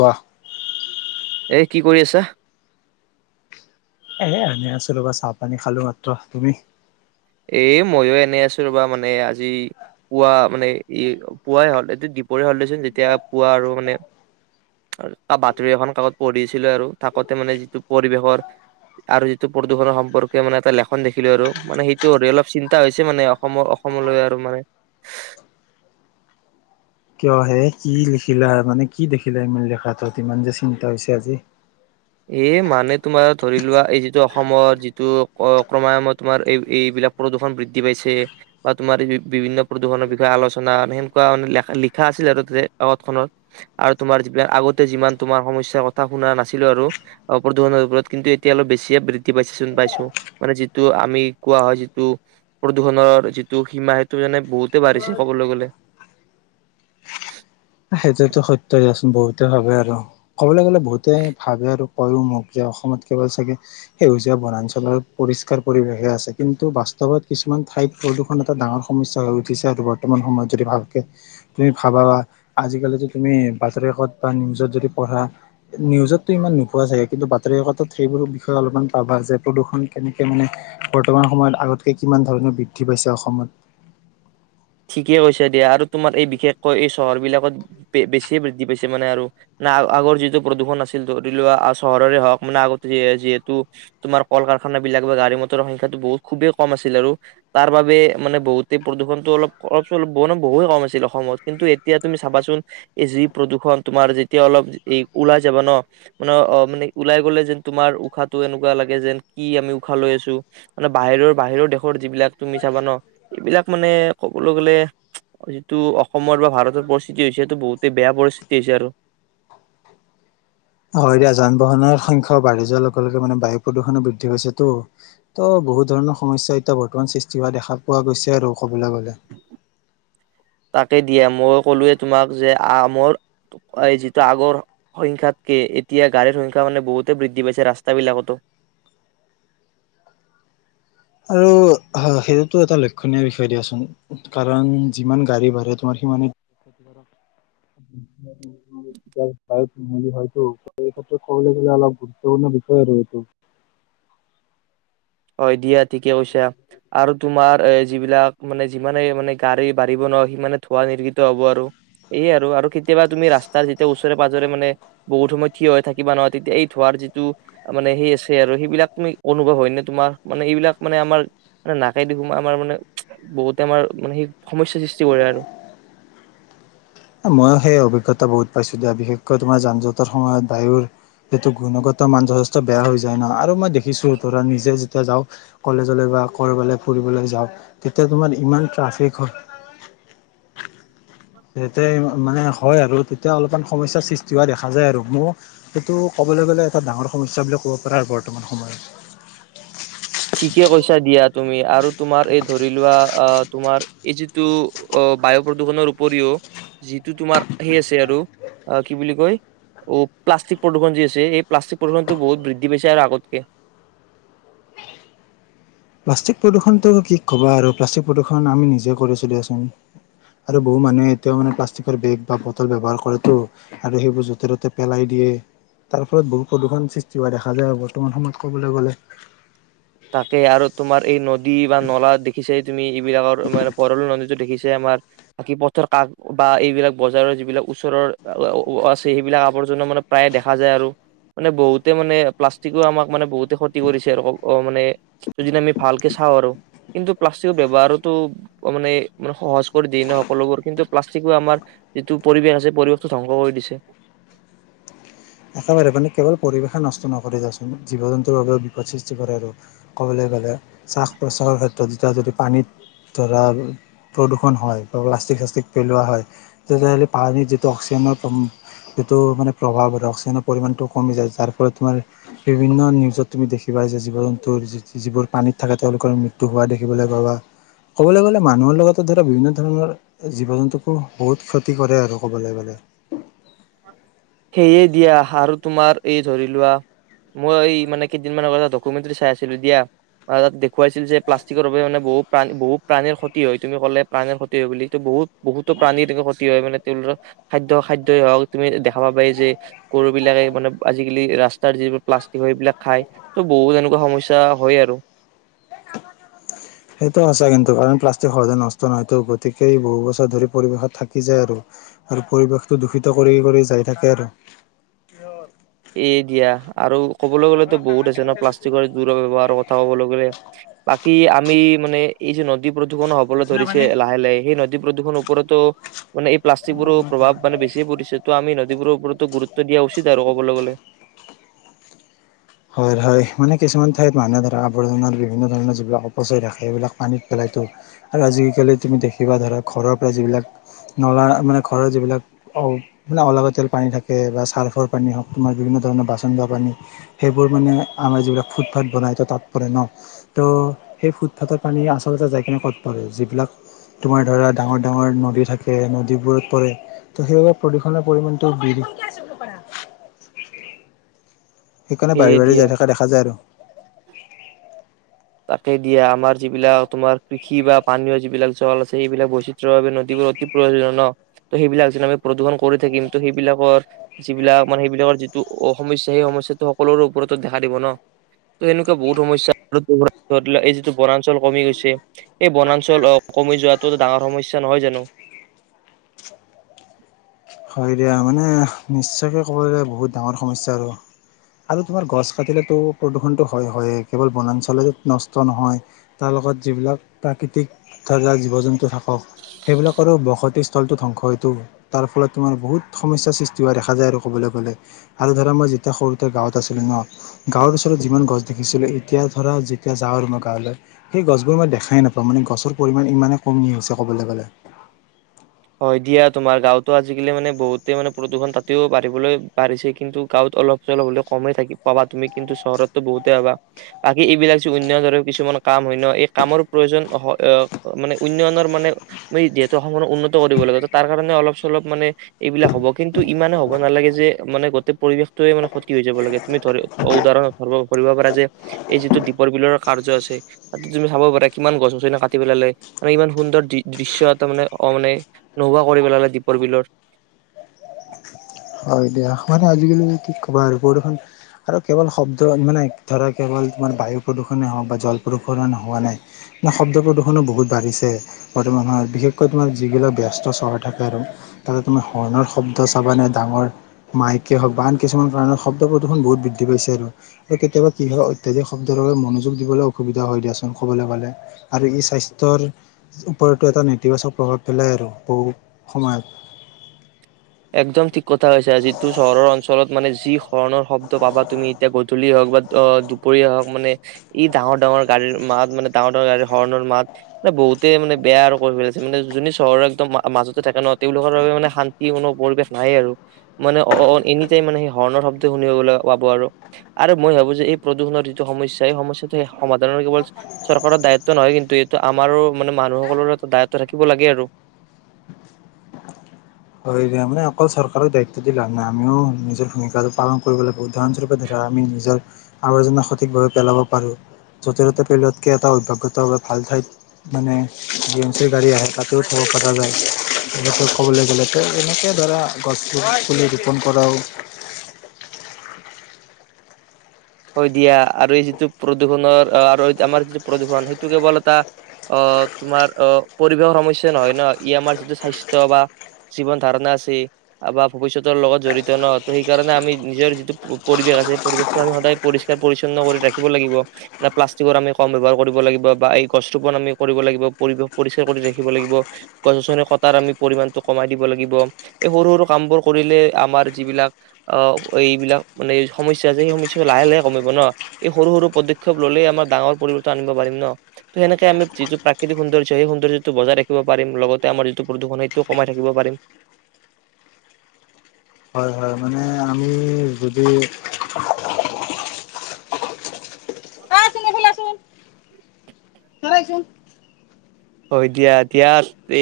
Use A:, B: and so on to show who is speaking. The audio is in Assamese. A: কোৱা।
B: এ কি কৰি আছা?
A: এয়ে এনে আছো ৰ'বা চাহপানী খালো মাত্ৰ। তুমি?
B: এ' ময়ো এনে আছো ৰ'বা মানে আজি, পুৱা মানে, ই পুৱাই হ'ল এইটো দীপৰ হ'ল দেচোন যেতিয়া পুৱা আৰু মানে বাতৰি এখন কাকত পঢ়ি আছিলোঁ আৰু থাকোতে মানে যিটো পৰিৱেশৰ, আৰু যিটো প্ৰদূষণৰ সম্পৰ্কে মানে এটা লেখন দেখিলোঁ আৰু মানে সেই টো অৰি অলপ চিন্তা হৈছে মানে অসমৰ অসমলৈ আৰু মানে
A: কিয় হে কি লিখিলা মানে কি দেখিলা ইমান লেখাটোত ইমান যে চিন্তা হৈছে আজি।
B: এ মানে তোমাৰ ধৰি লোৱা। এই যিটো অসমৰ যিটো অ' ক্ৰময়ামত তোমাৰ এই এইবিলাক প্ৰদূষণ বৃদ্ধি পাইছে, বা তোমাৰ বি বিভিন্ন প্ৰদূৰণৰ বিষয়ে আলচনা সেনকুৱা মানে লেখা লিখা আছিলে আৰু তাতে কাৱত খনত, আৰু তোমাৰ যিবিলাক আগতে যিমান তোমাৰ সমস্যাৰ কথা শুনা নাছিলো। আৰু প্ৰদূৰণৰ ওপৰত কিন্তু এতিয়া অলপ বেছিয়ে বৃদ্ধি পাইছে চোন পাইছো, মানে যিটো আমি কোৱা হয় যিটো প্ৰদূষণৰ যিটো সীমা সেইটো যেনে বহুতে বাঢ়িছে কবলৈ গ'লে।
A: সেইটোতো সত্য দিয়াচোন বহুতে ভাবে আৰু, কবলৈ গ'লে বহুতে ভাবে আৰু কয়ও মোক যে অসমত কেৱল চাগে সেউজীয়া বনাঞ্চলৰ পৰিষ্কাৰ পৰিৱেশহে আছে। কিন্তু বাস্তৱত কিছুমান ঠাইত প্ৰদূষণ এটা ডাঙৰ সমস্যা হৈ উঠিছে আৰু বৰ্তমান সময়ত যদি ভালকে, তুমি ভাবা বা। আজিকালি যে তুমি বাতৰিকত বা নিউজত যদি পঢ়া, নিউজতটো ইমান নোপোৱা চাগে কিন্তু বাতৰি কাকতত সেইবোৰ বিষয়ে অলপমান পাবা যে, প্ৰদূষণ কেনেকে মানে, বৰ্তমান সময়ত আগতকে কিমান ধৰণে বৃদ্ধি পাইছে অসমত।
B: ঠিকে কৈছা দিয়া আৰু তোমাৰ এই বিশেষকৈ এই চহৰ বিলাকত, বে বেছিয়ে বৃদ্ধি পাইছে মানে আৰু না আ- আগৰ যিটো প্ৰদূষণ আছিল ধৰি লোৱা চহৰৰে হওঁক মানে আগতে যি যিহেতু, তোমাৰ কল কাৰখানা বিলাক বা গাড়ী মটৰৰ সংখ্যাটো বহুত খুবেই কম আছিল আৰু তাৰ বাবে মানে বহুতে প্ৰদূষণটো অলপ অলপ চলপ বহু ন বহুতে কম আছিল অসমত কিন্তু এতিয়া তুমি চাবাচোন, এযি প্ৰদূষণ তোমাৰ যেতিয়া অলপ এ ওলাই যাবা ন? মান অ মানে ওলাই গ'লে যেন তোমাৰ উশাহটো এনেকুৱা লাগে যেন কি আমি উশাহ লৈ আছোঁ মানে বাহিৰৰ বাহিৰৰ দেশৰ যিবিলাক তুমি চাবা ন, এবিলাক মানে ক'বলৈ গ'লে, যিটো অসমৰ বা ভাৰতৰ পৰিস্থিতি হৈছে এটো বহুতেই বেয়া পৰিস্থিতি হৈছে আৰু।
A: হয় দিয়া যান বাহনৰ সংখ্যাও বাঢ়ি যোৱা লগে লগে মানে বায়ু প্ৰদূষণো বৃদ্ধি পাইছে টো ত বহুত ধৰণৰ সমস্যা এতিয়া বৰ্তমান সৃষ্টি হোৱা দেখা পোৱা গৈছে আৰু। ক'বলে গ'লে।
B: তাকে দিয়া মই কলোৱে তোমাক যে আমৰ, টো আই যিটো আগৰ সংখ্যাতকে এতিয়া গাড়ীৰ সংখ্যা মানে বহুতে বৃদ্ধি পাইছে ৰাস্তাবিলাকতো।
A: আৰু হয় সেইটোতো এটা লক্ষণীয় বিষয় দিয়াচোন, কাৰণ যিমান গাড়ী বাঢ়ে তোমাৰ সিমানেই [unintelligible] হয়তো এই ক্ষেত্ৰত কবলৈ গ'লে অলপ গুৰুত্বপূৰ্ণ বিষয় আৰু এইটো।
B: হয় দিয়াত ঠিকে কৈছা, আৰু তোমাৰ এ যিবিলাক মানে যিমানে মানে গাড়ী বাঢ়িব নহয় সিমানে ধোৱা নিৰগিত হ'ব আৰু, এইয়ে আৰু আৰু কেতিয়াবা তুমি ৰাস্তাৰ যেতিয়া ওচ ওচৰে পাজৰে মানে, বহুত সময় থিয় হৈ থাকিবা নহয় তেতিয়া এই ধোৱাৰ যিটো মানে সেই আছে আৰু সেইবিলাক তুমি অনুভৱ হয়নে? তোমাৰ মানে এইবিলাক মানে আমাৰ মানে, নাকেদি সোমাই আমাৰ মানে, উমচ বহুতে আমাৰ মানে সেই সমস্যা সৃষ্টি কৰে আৰু।
A: এই ময়ো সেই অভিজ্ঞতা বহুত পাইছোঁ দিয়া বিশেষকৈ তোমাৰ যান জঁটৰ সময়ত বায়ুৰ, যিটো গুণগত মান যথেষ্ট বেয়া হৈ যায় ন? আৰু মই দেখিছোঁ ধৰা নিজে যেতিয়া যাওঁ। কলেজলে বা ক'ৰবালে ফুৰিবলৈ যাওঁ, তেতিয়া তোমাৰ ইমান ট্ৰাফিক হয়। [unintelligible] মানে হয় আৰু তেতিয়া অলপমান সমস্যাৰ সৃষ্টি হোৱা দেখা যায় আৰু, মোও সেইটো ক'বলৈ গ'লে এটা ডাঙৰ সমস্যা বুলি ক'ব পাৰা বৰ্তমান সময়ত।
B: ঠিকে কৈছা দিয়া তুমি আৰু তোমাৰ এই ধৰি লোৱা আ তোমাৰ এই যিটো অ বায়ু প্ৰদূষণৰ উপৰিও, যিটো তোমাৰ সে আছে আৰু, আ কি বুলি কয়? ঔ প্লাষ্টিক প্ৰদূষণ যি আছে এই প্লাষ্টিক প্ৰদূষণতো বহুত বৃদ্ধি পাইছে আৰু আগতকে।
A: প্লাষ্টিক প্ৰদূষণটো কি ক'বা আৰু প্লাষ্টিক প্ৰদূষণ আমি নিজে কৰি দিয়াচোন। আৰু বহু মানুহে এতিয়াও মানে প্লাষ্টিকৰ বেগ বা বটল ব্যৱহাৰ কৰেতো আৰু সেইবোৰ য'তে ত'তে পেলাই দিয়ে তাৰ ফলত বহুত প্ৰদূষণ সৃষ্টি হোৱা দেখা যায়। আৰু বৰ্তমান সময়ত ক'বলৈ গ'লে।
B: তাক আৰু তোমাৰ এই নদী। বা নলা দেখি চাই তুমি। এই বিলাকৰ মানে বৰল নদীতো দেখিছে। আমাৰ বাকী পথৰ কাক বা এইবিলাক বজাৰৰ যিবিলাক ওচৰৰ আছে সেইবিলাক আৱৰ্জনা মানে প্ৰায়ে দেখা যায়। আৰু মানে বহুতে মানে প্লাষ্টিকো আমাক মানে বহুতে ক্ষতি কৰিছে আৰু। অ মানে যদি আমি ভালকে চাওঁ। আৰু কিন্তু প্লাষ্টিকৰ ব্যৱহাৰোতো মানোনে সহজ কৰি দিয়ে। ন সকলোবোৰ কিন্তু প্লাষ্টিকো আমাৰ যিটো পৰিৱেশ আছে। পৰিৱেশটো ধ্বংস কৰি দিছে।
A: একেবাৰে মানে কেৱল পৰিৱেশে নষ্ট নকৰে। যাওঁচোন জীৱ জন্তুৰ বাবেও বিপদ সৃষ্টি কৰে আৰু ক'বলৈ গ'লে শ্বাস প্ৰশ্বাসৰ ক্ষেত্ৰত যেতিয়া যদি পানীত ধৰা প্ৰদূষণ হয়। বা প্লাষ্টিক চাষ্টিক পেলোৱা হয়। তেতিয়াহ'লে পানী যিটো অক্সিজেনৰ যিটো মানে প্ৰভাৱ হয় অ্সি। ৰ পৰিমাণটো কমি যায়। যাৰ ফলত তোমাৰ বিভিন্ন নিউজত তুমি দেখিবা যে জীৱ জন্তুৰ য যিবোৰ পানীত থাকে তেওঁলোকৰ মৃত্যু হোৱা দেখিবলৈ পোৱা। বা ক'বলৈ গ'লে মানুহৰ লগতে ধৰা বিভিন্ন ধৰণৰ জীৱ জন্তুকো বহুত ক্ষতি কৰে আৰু। ক'বলৈ গ'লে।
B: সেয়ে দিয়া আৰু তোমাৰ এই ধৰি লোৱা। মই মানে কেইদিনমান আগতটা ডকুমেণ্টী চাই আছিলো। দিয়া তাত দেখুৱাইছিল যে প্লাষ্টিকৰ বাবে মানে বহু প্ৰ বহুত প্ৰাণীৰ ক্ষতি হয় তুমি ক'লে প্ৰাণীৰ ক্ষতি হয় বুলি বহুত বহুতো প্ৰাণীৰ তেনে ক্ষতি হয়। মানে তেওঁলোকৰ খাদ্য খাদ্যই হওক তুমি দেখাবা পাৰি যে গৰু বিলাকে মানে আজিকালি ৰাস্তাৰ যিবোৰ প্লাষ্টিক হয় সেইবিলাক খায় ত' বহুত এনেকুৱা সমস্যা হয় আৰু।
A: সেইটো সঁচা কিন্তু কাৰণ প্লাষ্টিক সহজায় নষ্ট নহয়তো। গতিকে বহু বছৰ ধৰি পৰিৱেশত থাকি যায়। আৰু আৰু পৰিৱেশটো দূষিত কৰি কৰি যাই থাকে আৰু।
B: এ দিয়া আৰু। ক'বলৈ গলেো বহু আছে ন প্লাষ্টিকৰ দূৰ ব্যৱহাৰৰ কথা ক'বলৈ গ'লে বা। কি আমি মানে এই যে নদী। হ'ব নহয়ণ হ'বলৈ ধৰিছে লাহে লাহে সেইনদী। প্ৰদূষণ ওৰতৰতো। মানে প্লাষ্টিক বোৰৰ প্ৰভাৱ মানেছিয় পৰিছে তটো আমি ন। এইবোৰৰওপৰতো গুৰুত্ব দিয়া উচিত আৰু। ক'বলৈ গ'লে।
A: হয় হয় মানে কিছুমান ঠাইত মানুহে ধৰা আৱৰ্জনাৰ বিভিন্ন ধৰণৰ যিবিলাক অপচয় থাকে। সেইবিলাক পানীত পেলাইতো আৰু আজিকালি তুমি দেখিবা ধৰা ঘৰৰ পৰা যিবিলাক নলা মানে ঘৰৰ যিবিলাক মানে অলাগা তেল পানী থাকে বা চাৰ্ফৰ পানী হওক তোমাৰ বিভিন্ন ধৰণৰ বাচন ধোৱা পানী। সেইবোৰ মানে আমাৰ যিবিলাক ফুটপাথ বনাই তো তাত পৰে ন। ত' সেই ফুটপাথৰ পানী আচলতে যাইকনে ক'ত পৰে যিবিলাক তোমাৰ ধৰা ডাঙৰ ডাঙৰ নদী থাকে নদীবোৰত পৰে ত' সেইবিলাক প্ৰদূষণৰ পৰিমাণটো। সেইকাৰণে
B: সেয়ে
A: বঢি বঢি
B: দিয়া
A: যাই থকা দেখা যায় আৰু।
B: তাকে দিয়া আমাৰ যিবিলাক তোমাৰ কৃষি বা পানীয় যিবিলাক জল আছে। সেইবিলাক বৈচিত্ৰয় ভাৱে নদীবোৰ অতি প্ৰয়োজনীয় ন ত সেইবিলাক য আমি প্ৰদূষণ কৰি থাকিম ত' সেইবিলাকৰ যিবিলাক মানে সেইবিলাকৰ যিটো সমস্যা সেই সমস্যটো সকলোৰে ওপৰতো দেখা দিব ন ত সেনেকুৱা বহুত সমস্য়াা ধৰি লওক এই যিটো বনাঞ্চল কমি গৈছে এই বনাঞ্চল আহ কমি যোৱাটো ডাঙৰ সমস্যা নহয় জানো।
A: হয় দিয়া মানে নিশ্চয়কে ক'বলে বহুত ডাঙৰ সমস্যা আৰু আৰু তোমাৰ গছ কাটিলেতো প্ৰদূৰষণতটো হয়। হয় কেৱল বনাঞ্চলে নষ্ট নহয়। তাৰ লগত যিবিলাক প্ৰাকৃতিক ধাৰা জীৱ জন্তু থাকক সেইবিলাকৰ বসতি সলটো ধ্বংস হয়টো তাৰ ফলত। তোমাৰ বহুত সমস্যাৰ সৃষ্টি হোৱা দেখা যায়। আৰু ক'বলৈ গ'লে আৰু ধৰা মই যেতিয়া সৰুতে গাঁৱত আছিলোঁ। ন গাঁৱৰ ওচৰত যিমান গছ দেখিছিলোঁ। এতিয়া ধৰা যেতিয়া যাওঁ আৰু মই গাঁৱলৈ সেই গছবোৰ মই দেখাই নাপাওঁ মানে গছৰ পৰিমাণ ইমানেই কমি আহি হৈছে ক'বলৈ গ'লে।
B: হয় দিয়া তোমাৰ গাঁওতো আজিকালি মানে বহুতে মানে প্ৰদূষণ তাতেও বাঢ়িবলৈ বাঢ়িছে। কিন্তু গাঁৱত অলপ চলপ হলে কমেই থাক। পাবা তুমি কিন্তু চহৰতটো বহুতেই হাবা বাকী এইবিলাক যে উন্নয়ন ধৰে কিছুমান কাম হয়। ন এই কামৰ প্ৰয়োজন মানে উন্নয়নৰ মানে যিহেতু অসমৰ উন্ন। কৰিব লাগে তাৰ কাৰণে অলপ চলপ মানে এইবিলাক হব কিন্তু ইমানে হ'ব নালাগে। যে মানে গোটেই পৰিৱেশটয়ে মানে ক্ষতি হৈ যাব। লাগে তুমি ধৰি অ উদাহৰণ ধব ধৰিব পাৰা যে এই যিটো দীপৰ বিলৰ কা দিশ্য আছে তাত তুমি চাব পাৰা কিমান গছ গছনা কাটি পেলালে মানে ইমান সুন্দৰ দৃশ্ এটা মানে অ মানে। নোহোৱা কৰি পেলালে দীপৰ বিলৰ।
A: হয় দিয়া মানে আজিকালি কি ক'বা আৰু প্ৰদূষণ আৰু কেৱল শব্দ মানে ধৰা কেৱল তোমাৰ বায়ু প্ৰদূষণেেই হওক বা জল প্ৰদূষণ হোৱা নাই মে শব্দ প্ৰদূষণো বহুত বাঢ়িছে। বৰ্তমান সময়ত বিশেষকৈ তোমাৰ যিবিলাক ব্যস্ত চহৰ থাকে। আৰু তাতে তুমাৰ হৰ্ণৰ শব্দ চাব নে। ডাঙৰ মাইকে হওক বা আন কিছুমান কাৰণত শব্দ প্ৰদূষণ বহুত বৃদ্ধি পাইছে। আৰু কেতিয়াবা কি হয় অত্যাধিক শব্দৰ বাবে মনোযোগ দিবলৈ অসুবিধা হয় দিয়াচোন ক'বলৈ গ'লে আৰু ই স্বাস্থ্যৰ ওপৰতো এটা নেতিবাচক প্ৰভাৱ পেলাই আৰু বহু সময়ত।
B: একদম ঠিক কথা হৈছে। যিটো চহৰৰ অঞ্চলত মানে যি হৰণৰ শব্দ পাবা তুমি এতিয়া গধূলি হওক বা অ দুপৰীয়া হওক মানে ই ডাঙৰ ডাঙৰ গাড়ীৰ মাত মানে ডাঙৰ ডাঙৰ গাড়ীৰ হৰণৰ মাত মানে বহুতে মানে বেয়া আৰু কৰি পেলাইছে মানে যোনে চহৰৰ একদম মাজতে থাকে ন তেওঁলোকৰ বাবে মানে শান্তি ম। পৰিৱেশ নাইেই আৰু মানে অ এনি টাইম মানে সেই হৰ্ণৰ শব্দ শুন পাব। আৰু আৰু মই ভাবো যে এই প্ৰদূষণৰ যিটো সমস্যয়া এই সমস্যাটো সেই সমাধানৰ কেৱল চৰকাৰৰ দায়িত্ব নহয় কিন্তু এইটো আমাৰো মানে মানুহসকলৰ এটা দায়িত্ব থাকিব লাগে আৰু
A: হয় মান অকল চৰকাৰক দায়িত্ব দিলে লাভ নাই। আমিও নিজৰ ভূমিকা পালন কৰিবলৈ উদাহৰণস্বৰূপে ধৰা আমি নিজৰ আৱৰ্জনা সঠিকভাৱে পেলাব পাৰো যতেত পতকে এটা অভ্যাসত ভাল ঠাইত মানে ড এম চিৰ গাড়ী আহে তাতেও থব পৰা যায় ক'বলৈ গ'লে। এনেকে ধৰা গছটো পুলি ৰোপণ কৰাও।
B: হয় দিয়া আৰু এই যিটো প্ৰদূৰ্ষনৰৰ আহ আৰু আমাৰ যিটো প্ৰদূৰ্ষণ সেইটো কেৱল এটা আহ তোমাৰ আহ পৰিৱেশৰ সমস্যা নহয়। ন ই আমাৰ যিটো স্বাস্থ্যয় বা জীৱন ধাৰণা আছে। বা ভৱিষ্যতৰ লগত জড়িত ন ত সেইকাৰণে আমি নিজৰ যিটো পৰিৱেশ আছে পৰিৱেশটো আমি সদায়। কৰি ৰাখিব লাগিব ন প্লাষ্টিকৰ আমি কম ব্যৱহাৰ কৰিব লাগিব। বা এই গছ ৰৰুপন আমি কৰিব লাগিব। পৰিৱেশ পৰিষ্কাৰ কৰি ৰাখিব লাগিব গছ গছনি কটাৰ আমি পৰিমাণটো কমাই দিব লাগিব। এই সৰু সৰু কাম বোৰ কৰিলে আমাৰ যিবিলাক আহ এইবিলাক মানে সমসস্যা আছে। সেই সমস্যা লাহে লাহে কমিব ন। এই সৰু সৰু পদক্ষেপ ললে আমাৰ ডাঙৰ পৰিৱৰ্তন আনিব পাৰিম। ন ত সেনেকে আমি যিটো প্ৰাকৃক সৌন্দৰ্য সেই সৌন্দৰ্যটো বজাই ৰাখিব পাৰিম লগতে আমাৰ যিটো প্ৰদূ্ষণ সেইটো কমাই থাকিব পাৰিম।
A: হয় হয় মানে আমি যদি। অ চোন এইফালে চোন
B: [unintelligible]
A: ধৰা এইচোন
B: হয় দিয়া ইয়াতে।